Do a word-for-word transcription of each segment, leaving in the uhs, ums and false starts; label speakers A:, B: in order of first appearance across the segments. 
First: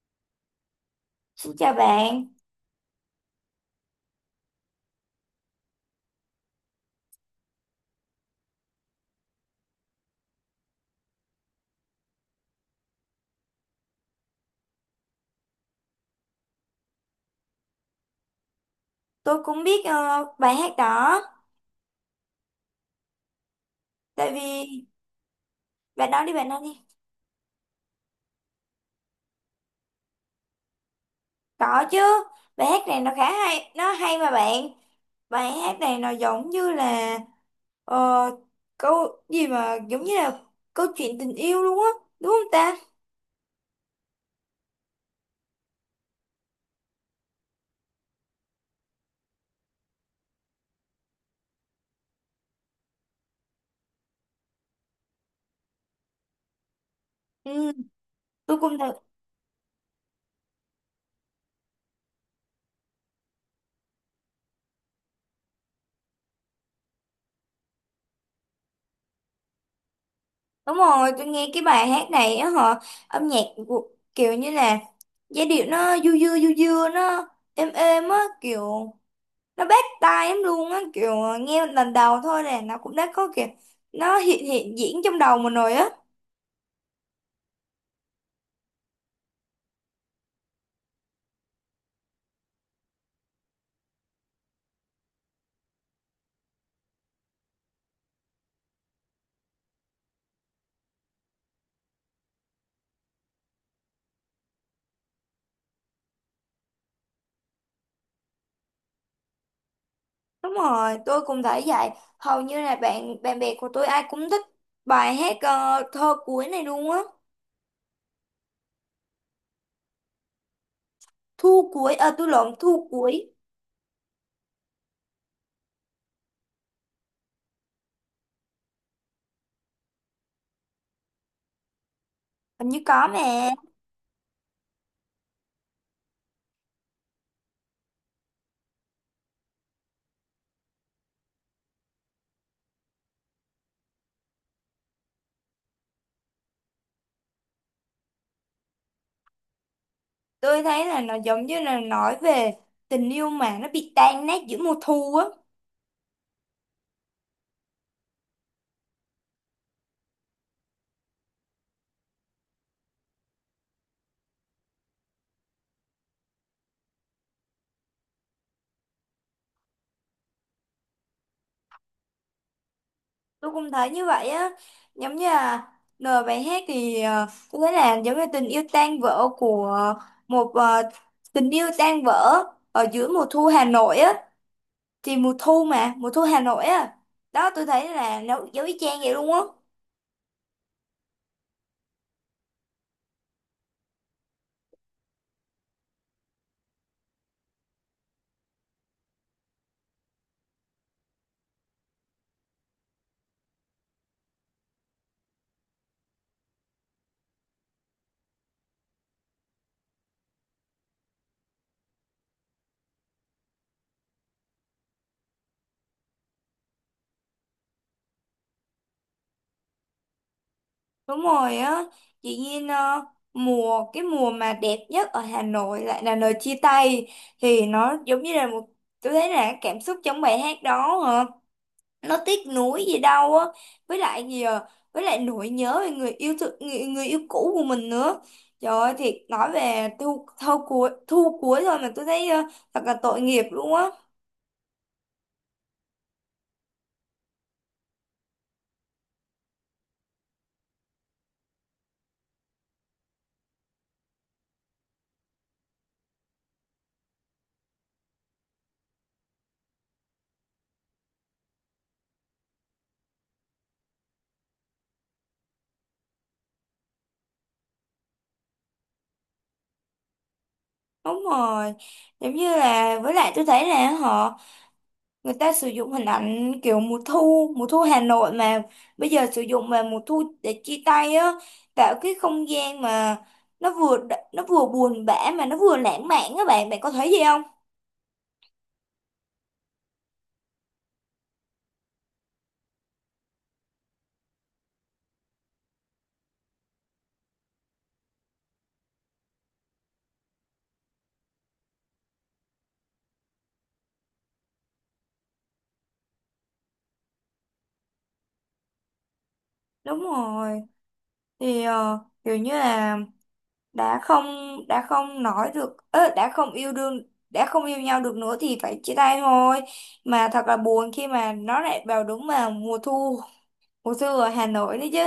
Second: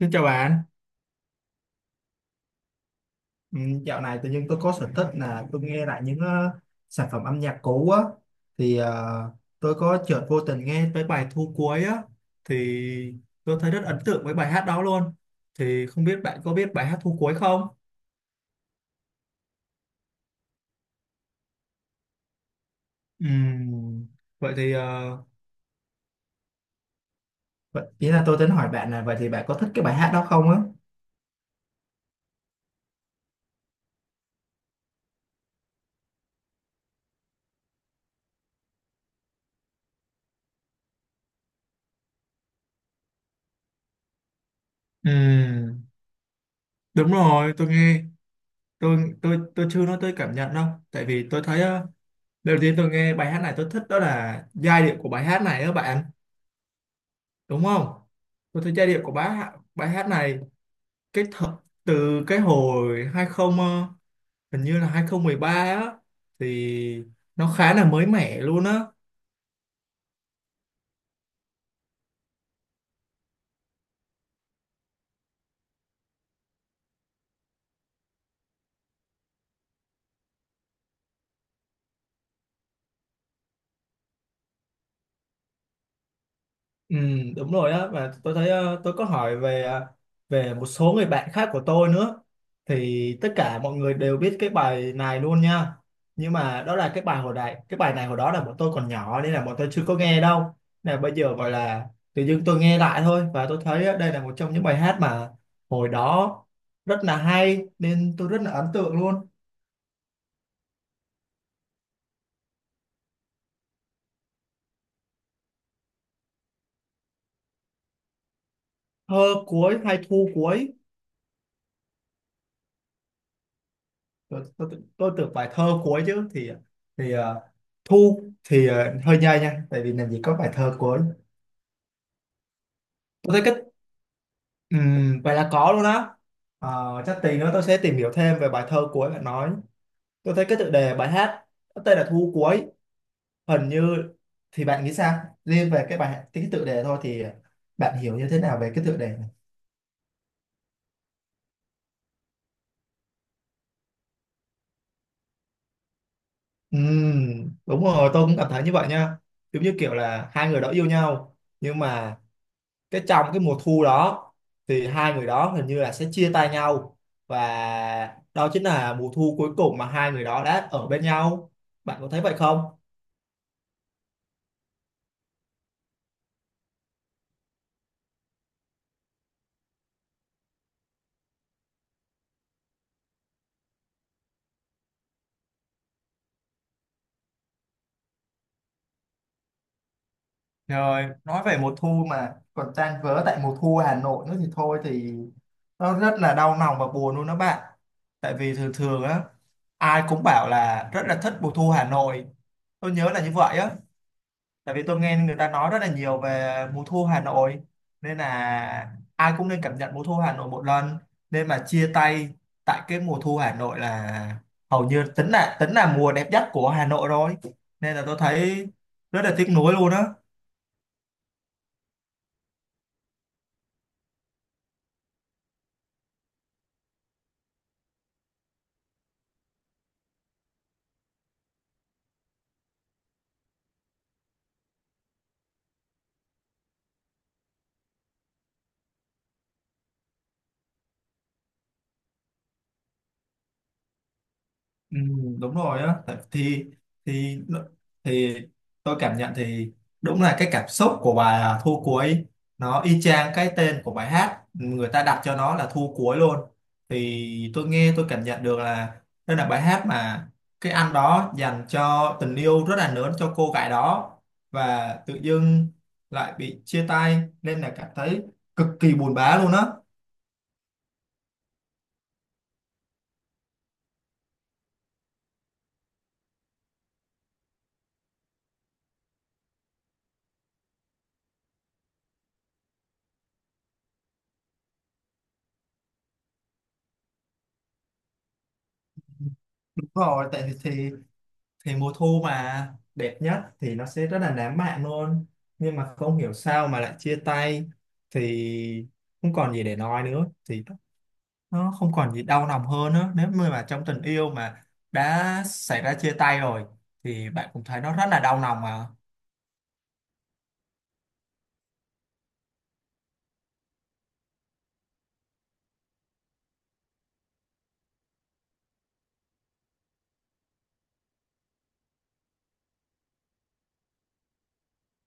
A: Xin chào bạn,
B: Xin chào bạn,
A: ừ, dạo này tự nhiên tôi có sở thích là tôi nghe lại những ờ, sản phẩm âm nhạc cũ á. Thì ờ, tôi có chợt vô tình nghe tới bài Thu Cuối á, thì tôi thấy rất ấn tượng với bài hát đó luôn. Thì không biết bạn có biết bài hát Thu Cuối không?
B: tôi cũng biết ờ, bài hát đó,
A: Ừm,
B: tại vì
A: vậy thì ờ,
B: bạn nói đi bạn nói đi.
A: vậy, ý là tôi tính hỏi bạn là vậy thì bạn có thích cái bài hát đó không á?
B: Có chứ, bài hát này nó khá hay, nó hay mà bạn. Bài hát này nó giống như là ờ, câu gì mà giống như là câu chuyện tình yêu luôn á, đúng không ta?
A: Ừ, đúng rồi, tôi nghe tôi tôi tôi chưa nói tới cảm nhận đâu, tại vì tôi thấy ờ, đầu tiên tôi nghe bài hát này tôi thích đó là giai điệu của bài hát này đó bạn. Đúng
B: Ừ,
A: không?
B: tôi
A: Tôi thấy
B: cũng
A: giai
B: thật.
A: điệu của bài hát, bài hát này cái th từ cái hồi hai mươi ờ, hình như là hai không một ba á, thì nó khá là mới mẻ luôn á.
B: Đúng rồi, tôi nghe cái bài hát này á họ âm nhạc của, kiểu như là giai điệu nó du dưa du dưa nó êm êm á kiểu nó bắt tai em luôn á kiểu ờ, nghe lần đầu thôi là nó cũng đã có kiểu nó hiện hiện diễn trong đầu mình rồi á.
A: Ừ, đúng rồi á, và tôi thấy ờ, tôi có hỏi về ờ, về một số người bạn khác của tôi nữa, thì tất cả mọi người đều biết cái bài này luôn nha. Nhưng mà đó là cái bài hồi đại cái bài này hồi đó là bọn tôi còn nhỏ nên là bọn tôi chưa có nghe đâu, là bây giờ gọi là tự dưng tôi nghe lại thôi. Và tôi thấy ờ, đây là một trong những bài hát mà hồi đó rất là hay nên tôi rất là ấn tượng luôn.
B: Đúng rồi, tôi cũng thấy vậy. Hầu như là bạn bạn bè của tôi ai cũng thích bài hát ờ, thơ cuối này luôn á.
A: Thơ cuối hay thu cuối?
B: Thu cuối, ờ tôi lộn, thu cuối.
A: Tôi tôi tôi tưởng bài thơ cuối chứ, thì thì ờ, thu thì ờ, hơi nhây nha, tại vì làm gì có bài thơ cuối.
B: Hình như có mà.
A: Tôi thấy cái ừm, Vậy là có luôn á. Ờ, chắc tí nữa tôi sẽ tìm hiểu thêm về bài thơ cuối bạn nói. Tôi thấy cái tựa đề bài hát có tên là thu cuối, hình như, thì bạn nghĩ sao liên về cái bài cái tựa đề thôi, thì bạn hiểu như thế nào về cái tựa đề này?
B: Tôi thấy là nó giống như là nói về tình yêu mà nó bị tan nát giữa mùa thu á.
A: Ừm, đúng rồi, tôi cũng cảm thấy như vậy nha. Giống như kiểu là hai người đó yêu nhau nhưng mà cái trong cái mùa thu đó thì hai người đó hình như là sẽ chia tay nhau, và đó chính là mùa thu cuối cùng mà hai người đó đã ở bên nhau. Bạn có thấy vậy không?
B: Tôi cũng thấy như vậy á, giống như là lời bài hát thì ờ, tôi thấy là giống như tình yêu tan vỡ của một ờ, tình yêu tan vỡ ở giữa mùa thu Hà Nội á, thì mùa thu mà mùa thu Hà Nội á, đó tôi thấy là nó giống y chang vậy luôn á.
A: Rồi, nói về mùa thu mà còn tan vỡ tại mùa thu Hà Nội nữa thì thôi thì nó rất là đau lòng và buồn luôn đó bạn. Tại vì thường thường á, ai cũng bảo là rất là thích mùa thu Hà Nội. Tôi nhớ là như vậy á. Tại vì tôi nghe người ta nói rất là nhiều về mùa thu Hà Nội, nên là ai cũng nên cảm nhận mùa thu Hà Nội một lần. Nên mà chia tay tại cái mùa thu Hà Nội là hầu như tính là tính là mùa đẹp nhất của Hà Nội rồi, nên là tôi thấy rất là tiếc nuối luôn á.
B: Đúng rồi á chị Nhiên, ờ, mùa cái mùa mà đẹp nhất ở Hà Nội lại là lời chia tay, thì nó giống như là một, tôi thấy là cảm xúc trong bài hát đó nó tiếc nuối gì đâu á. Với lại gì à? Với lại nỗi nhớ về người yêu thương, người, người yêu cũ của mình nữa. Trời ơi thiệt, nói về thu thu cuối thu cuối thôi mà tôi thấy ờ, thật là tội nghiệp luôn á.
A: Ừ, đúng rồi á. Tại- thì thì thì tôi cảm nhận thì đúng là cái cảm xúc của bài à, Thu Cuối, nó y chang cái tên của bài hát người ta đặt cho nó là Thu Cuối luôn. Thì tôi nghe tôi cảm nhận được là đây là bài hát mà cái anh đó dành cho tình yêu rất là lớn cho cô gái đó, và tự dưng lại bị chia tay nên là cảm thấy cực kỳ buồn bã luôn á.
B: Đúng rồi, giống như là với lại tôi thấy là họ người ta sử dụng hình ảnh kiểu mùa thu mùa thu Hà Nội mà bây giờ sử dụng về mùa thu để chia tay á, tạo cái không gian mà nó vừa nó vừa buồn bã mà nó vừa lãng mạn, các bạn bạn có thấy gì không?
A: Đúng rồi, tại thì thì mùa thu mà đẹp nhất thì nó sẽ rất là lãng mạn luôn. Nhưng mà không hiểu sao mà lại chia tay thì không còn gì để nói nữa, thì nó không còn gì đau lòng hơn nữa nếu như mà trong tình yêu mà đã xảy ra chia tay rồi thì bạn cũng thấy nó rất là đau lòng mà.
B: Đúng rồi, thì ờ, kiểu như là đã không đã không nói được ớ, đã không yêu đương đã không yêu nhau được nữa thì phải chia tay thôi, mà thật là buồn khi mà nó lại vào đúng vào mùa thu, mùa thu ở Hà Nội đấy chứ.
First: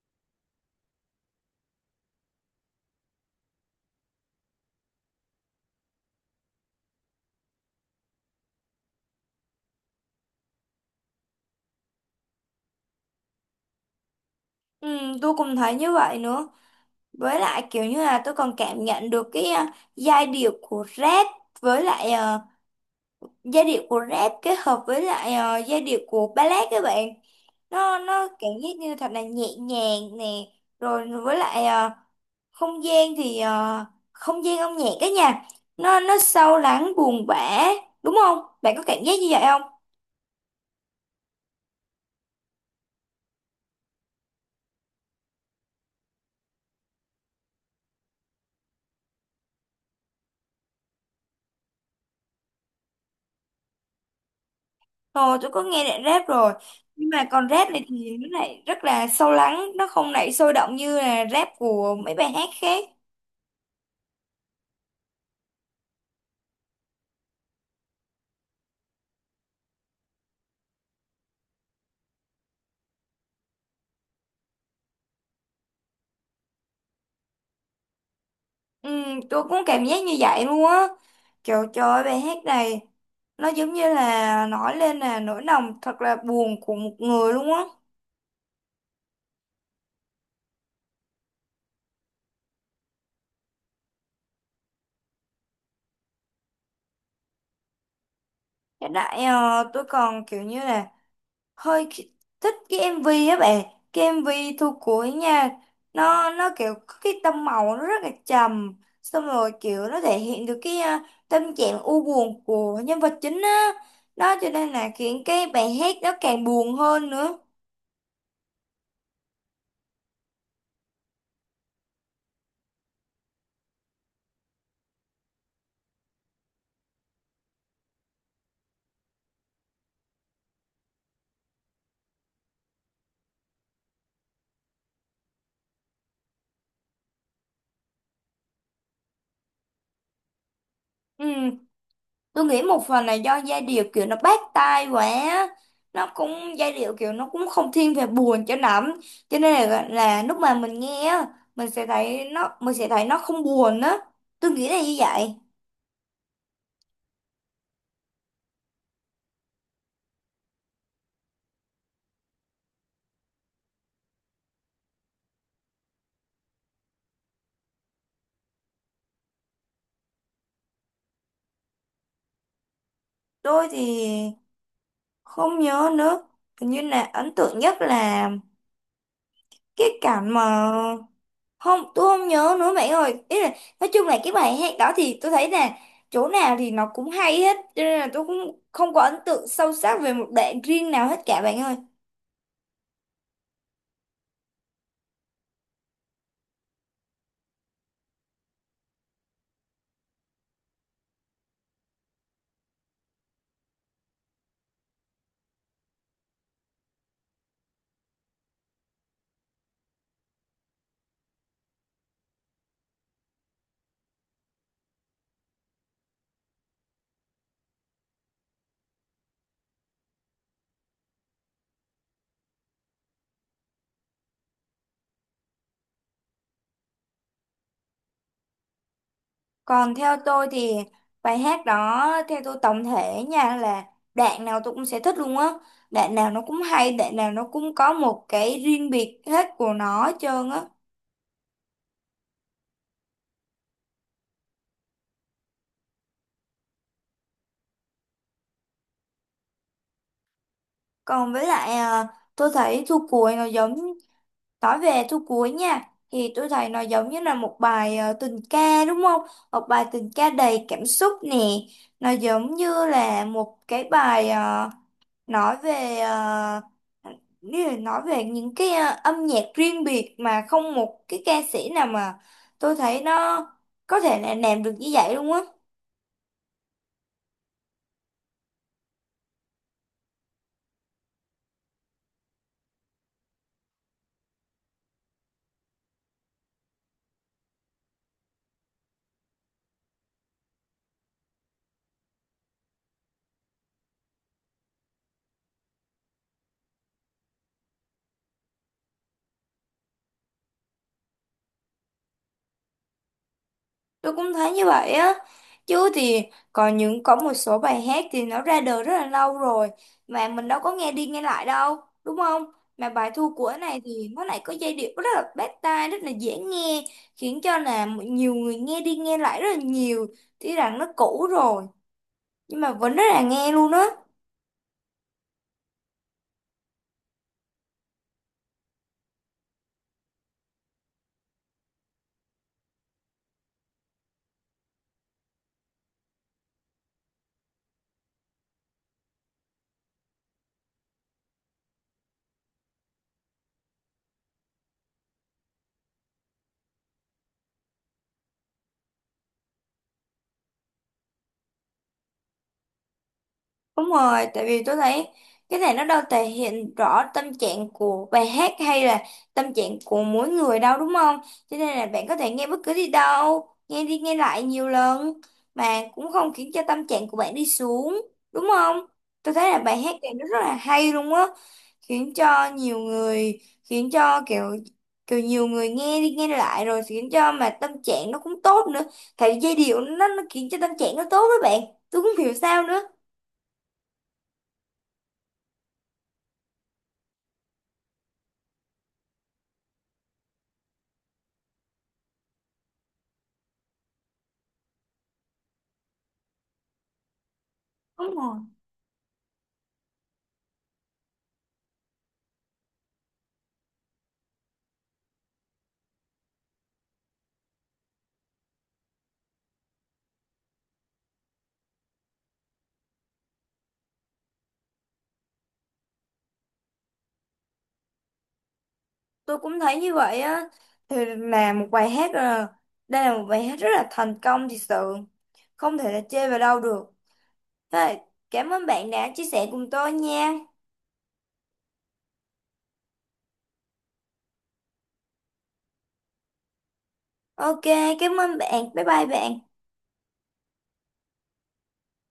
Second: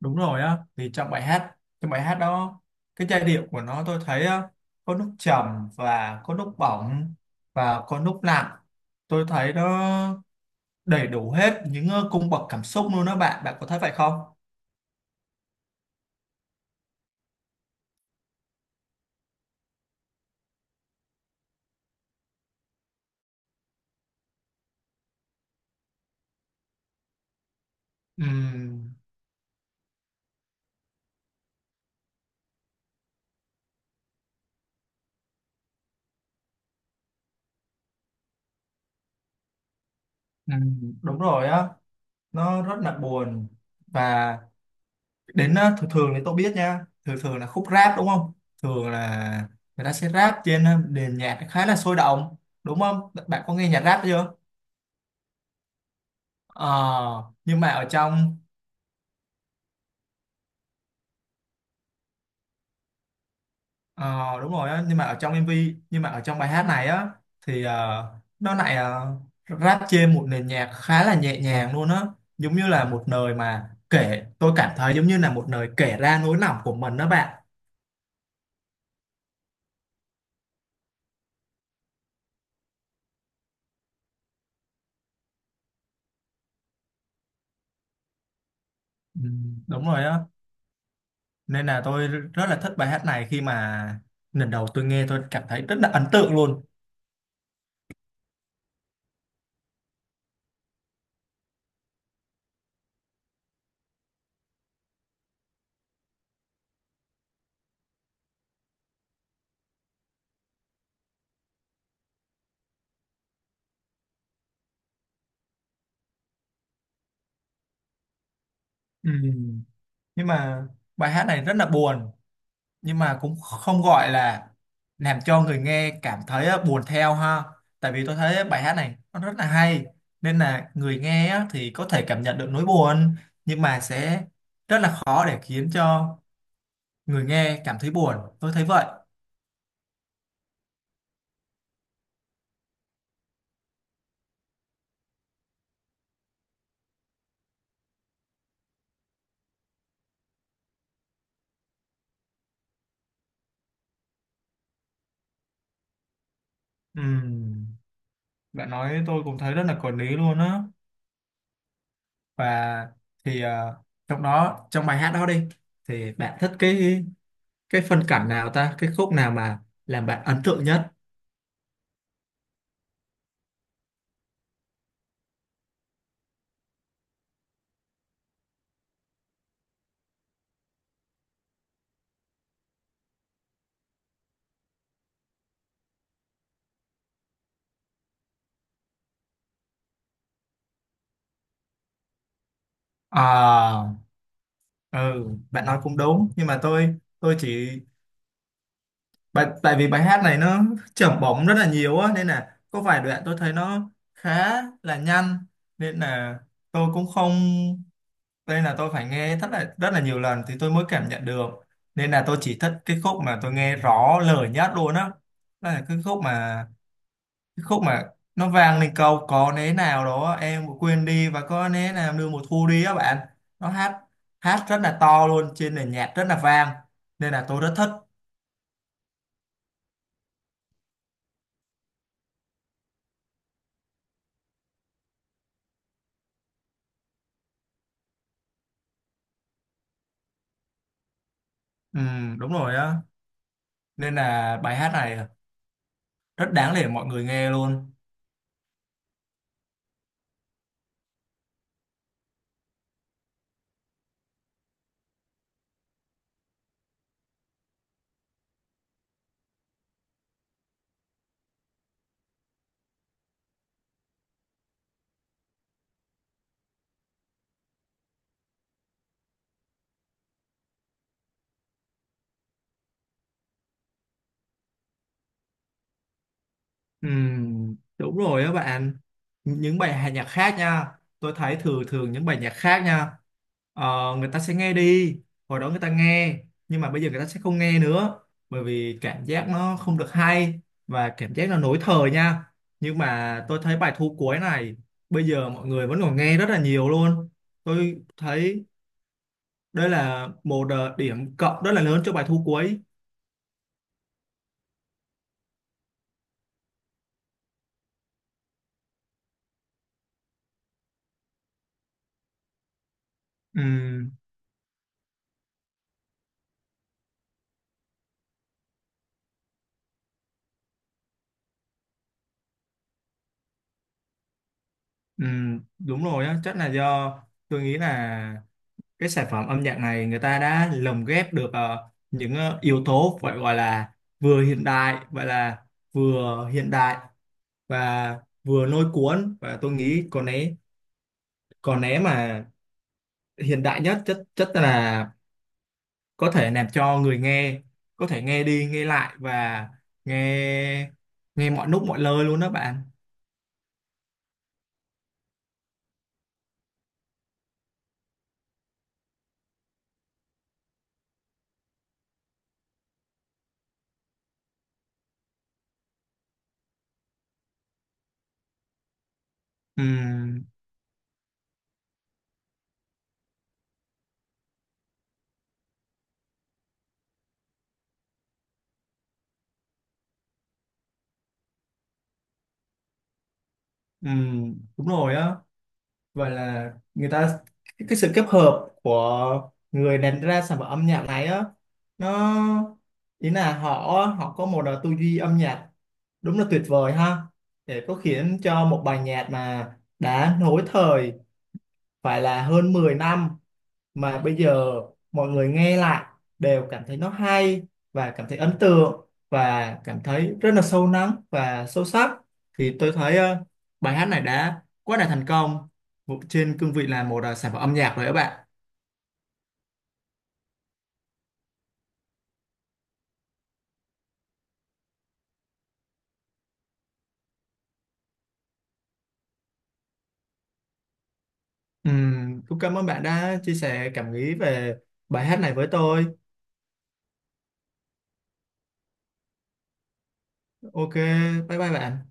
A: Đúng rồi á, thì trong bài hát, trong bài hát đó cái giai điệu của nó tôi thấy á, có lúc trầm và có lúc bỏng và có lúc nặng. Tôi thấy đó đầy đủ hết những ờ, cung bậc cảm xúc luôn đó bạn. Bạn có thấy vậy không?
B: Ừ, tôi cũng thấy như vậy nữa, với lại kiểu như là tôi còn cảm nhận được cái ờ, giai điệu của rap với lại ờ, giai điệu của rap kết hợp với lại ờ, giai điệu của ballad các bạn, nó nó cảm giác như
A: Ừm,
B: thật là nhẹ nhàng nè. Rồi với lại ờ, không gian thì ờ, không gian âm nhạc cái nhà nó nó sâu lắng buồn bã, đúng không, bạn có cảm giác như vậy không?
A: ừm, đúng rồi á, nó rất là buồn. Và đến ờ, thường thường thì tôi biết nha, thường thường là khúc rap đúng không, thường là người ta sẽ rap trên ờ, nền nhạc khá là sôi động. Đúng không? Bạn có nghe nhạc rap chưa?
B: Ờ, tôi có nghe rap rap rồi, nhưng mà
A: Ờ,
B: còn
A: nhưng mà
B: rap này
A: ở
B: thì nó
A: trong
B: lại rất là sâu lắng, nó không lại sôi động như là rap của mấy bài hát khác.
A: Ờ, đúng rồi á, nhưng mà ở trong em vê, nhưng mà ở trong bài hát này á, thì ờ, nó lại uh, rap trên một nền nhạc khá là nhẹ nhàng luôn á. Giống như là một lời mà kể, tôi cảm thấy giống như là một lời kể ra nỗi lòng của mình đó bạn.
B: Ừ, tôi cũng cảm giác như vậy luôn á. Trời trời ơi, bài hát này nó giống như là nói lên là nỗi lòng thật là buồn của một người luôn á.
A: Ừ, đúng rồi á, nên là tôi rất là thích bài hát này, khi mà lần đầu tôi nghe tôi cảm thấy rất là ấn tượng luôn.
B: Hiện tại ờ, tôi còn kiểu như là hơi ki- thích cái em vê á bạn, cái em vê Thu Cuối nha, nó nó kiểu có cái tông màu nó rất là trầm, xong rồi kiểu nó thể hiện được cái à, tâm trạng u buồn của nhân vật chính á, đó cho nên là khiến cái bài hát nó càng buồn hơn nữa.
A: Ừ. Nhưng mà bài hát này rất là buồn, nhưng mà cũng không gọi là làm cho người nghe cảm thấy á, buồn theo ha. Tại vì tôi thấy bài hát này nó rất là hay, nên là người nghe á, thì có thể cảm nhận được nỗi buồn nhưng mà sẽ rất là khó để khiến cho người nghe cảm thấy buồn, tôi thấy vậy.
B: Ừ, tôi nghĩ một phần là do giai điệu kiểu nó bắt tai quá á. Nó cũng giai điệu kiểu nó cũng không thiên về buồn cho lắm, cho nên là, là lúc mà mình nghe á mình sẽ thấy nó mình sẽ thấy nó không buồn á, tôi nghĩ là như vậy.
A: Ừm, bạn nói tôi cũng thấy rất là có lý luôn á. Và thì ờ, trong đó trong bài hát đó đi, thì bạn thích cái cái phân cảnh nào ta cái khúc nào mà làm bạn ấn tượng nhất?
B: Tôi thì không nhớ nữa. Hình như là ấn tượng nhất là cái cảnh mà không, tôi không nhớ nữa bạn ơi. Ý là nói chung là cái bài hát đó thì tôi thấy là chỗ nào thì nó cũng hay hết, cho nên là tôi cũng không có ấn tượng sâu sắc về một đoạn riêng nào hết cả bạn ơi.
A: À. Ừ, bạn nói cũng đúng, nhưng mà tôi tôi chỉ, tại tại vì bài hát này nó chưởng bóng rất là nhiều á, nên là có vài đoạn tôi thấy nó khá là nhanh, nên là tôi cũng không, nên là tôi phải nghe rất là rất là nhiều lần thì tôi mới cảm nhận được. Nên là tôi chỉ thích cái khúc mà tôi nghe rõ lời nhất luôn á. Đó là cái khúc mà cái khúc mà nó vang lên câu có nế nào đó em cũng quên đi và có nế nào đưa mùa thu đi á bạn. Nó hát hát rất là to luôn trên nền nhạc rất là vang, nên là tôi rất thích.
B: Còn theo tôi thì bài hát đó theo tôi tổng thể nha là đoạn nào tôi cũng sẽ thích luôn á. Đoạn nào nó cũng hay, đoạn nào nó cũng có một cái riêng biệt hết của nó hết trơn á.
A: Ừ, đúng rồi á, nên là bài hát này rất đáng để mọi người nghe luôn.
B: Còn với lại à, tôi thấy thu cuối nó giống, nói về thu cuối nha thì tôi thấy nó giống như là một bài à, tình ca đúng không? Một bài tình ca đầy cảm xúc nè. Nó giống như là một cái bài à, nói về à, như là nói về những cái à, âm nhạc riêng biệt mà không một cái ca sĩ nào mà tôi thấy nó có thể là làm được như vậy luôn á.
A: Ừm, đúng rồi đó bạn, những bài hát nhạc khác nha, tôi thấy thường thường những bài nhạc khác nha ờ, người ta sẽ nghe đi, hồi đó người ta nghe nhưng mà bây giờ người ta sẽ không nghe nữa, bởi vì cảm giác nó không được hay và cảm giác nó lỗi thời nha. Nhưng mà tôi thấy bài thu cuối này, bây giờ mọi người vẫn còn nghe rất là nhiều luôn. Tôi thấy đây là một ờ, điểm cộng rất là lớn cho bài thu cuối.
B: Tôi cũng thấy như vậy á. Chứ thì còn những có một số bài hát thì nó ra đời rất là lâu rồi mà mình đâu có nghe đi nghe lại đâu, đúng không? Mà bài Thu Của này thì
A: Ừm,
B: nó lại có giai điệu rất là bắt tai, rất là dễ nghe, khiến cho là nhiều người nghe đi nghe lại rất là nhiều, tuy rằng nó cũ rồi nhưng mà vẫn rất là nghe luôn á.
A: ừm, đúng rồi á, chắc là do tôi nghĩ là cái sản phẩm âm nhạc này người ta đã lồng ghép được ờ, những ờ, yếu tố phải gọi là vừa hiện đại vậy là vừa hiện đại và vừa lôi cuốn. Và tôi nghĩ còn né còn né mà hiện đại nhất chất chất là có thể làm cho người nghe có thể nghe đi nghe lại và nghe nghe mọi lúc mọi nơi luôn đó bạn.
B: Đúng rồi, tại vì tôi thấy cái này nó đâu thể hiện rõ tâm trạng của bài hát hay là tâm trạng của mỗi người đâu đúng không? Cho nên là bạn có thể nghe bất cứ đi đâu, nghe đi nghe lại nhiều lần mà cũng không khiến cho tâm trạng của bạn đi xuống, đúng không? Tôi thấy là bài hát này nó rất
A: Ừm,
B: là hay luôn á, khiến cho nhiều người, khiến cho kiểu kiểu nhiều người nghe đi nghe lại rồi khiến cho mà tâm trạng nó cũng tốt nữa. Tại vì giai điệu nó, nó khiến cho tâm trạng nó tốt đó bạn. Tôi cũng không hiểu sao nữa.
A: ừm, đúng rồi á. Vậy là người ta cái, cái sự kết hợp của người làm ra sản phẩm âm nhạc này á, nó, ý là họ họ có một à, tư duy âm nhạc đúng là tuyệt vời ha, để có
B: Đúng rồi.
A: khiến cho một bài nhạc mà đã nối thời phải là hơn mười năm mà bây giờ mọi người nghe lại đều cảm thấy nó hay và cảm thấy ấn tượng và cảm thấy rất là sâu lắng và sâu sắc. Thì tôi thấy ờ, bài hát này đã quá là thành công trên cương vị là một ờ, sản phẩm âm nhạc rồi các bạn.
B: Tôi cũng thấy như vậy á, thì là một bài hát là đây là một bài hát rất là thành công thật sự, không thể là chê vào đâu được. Thế là cảm ơn bạn đã chia sẻ cùng tôi nha.
A: Ừm, cũng cảm ơn bạn đã chia sẻ cảm nghĩ về bài hát này với tôi.
B: OK, cảm ơn bạn, bye bye bạn.
A: Ok, bye bye bạn.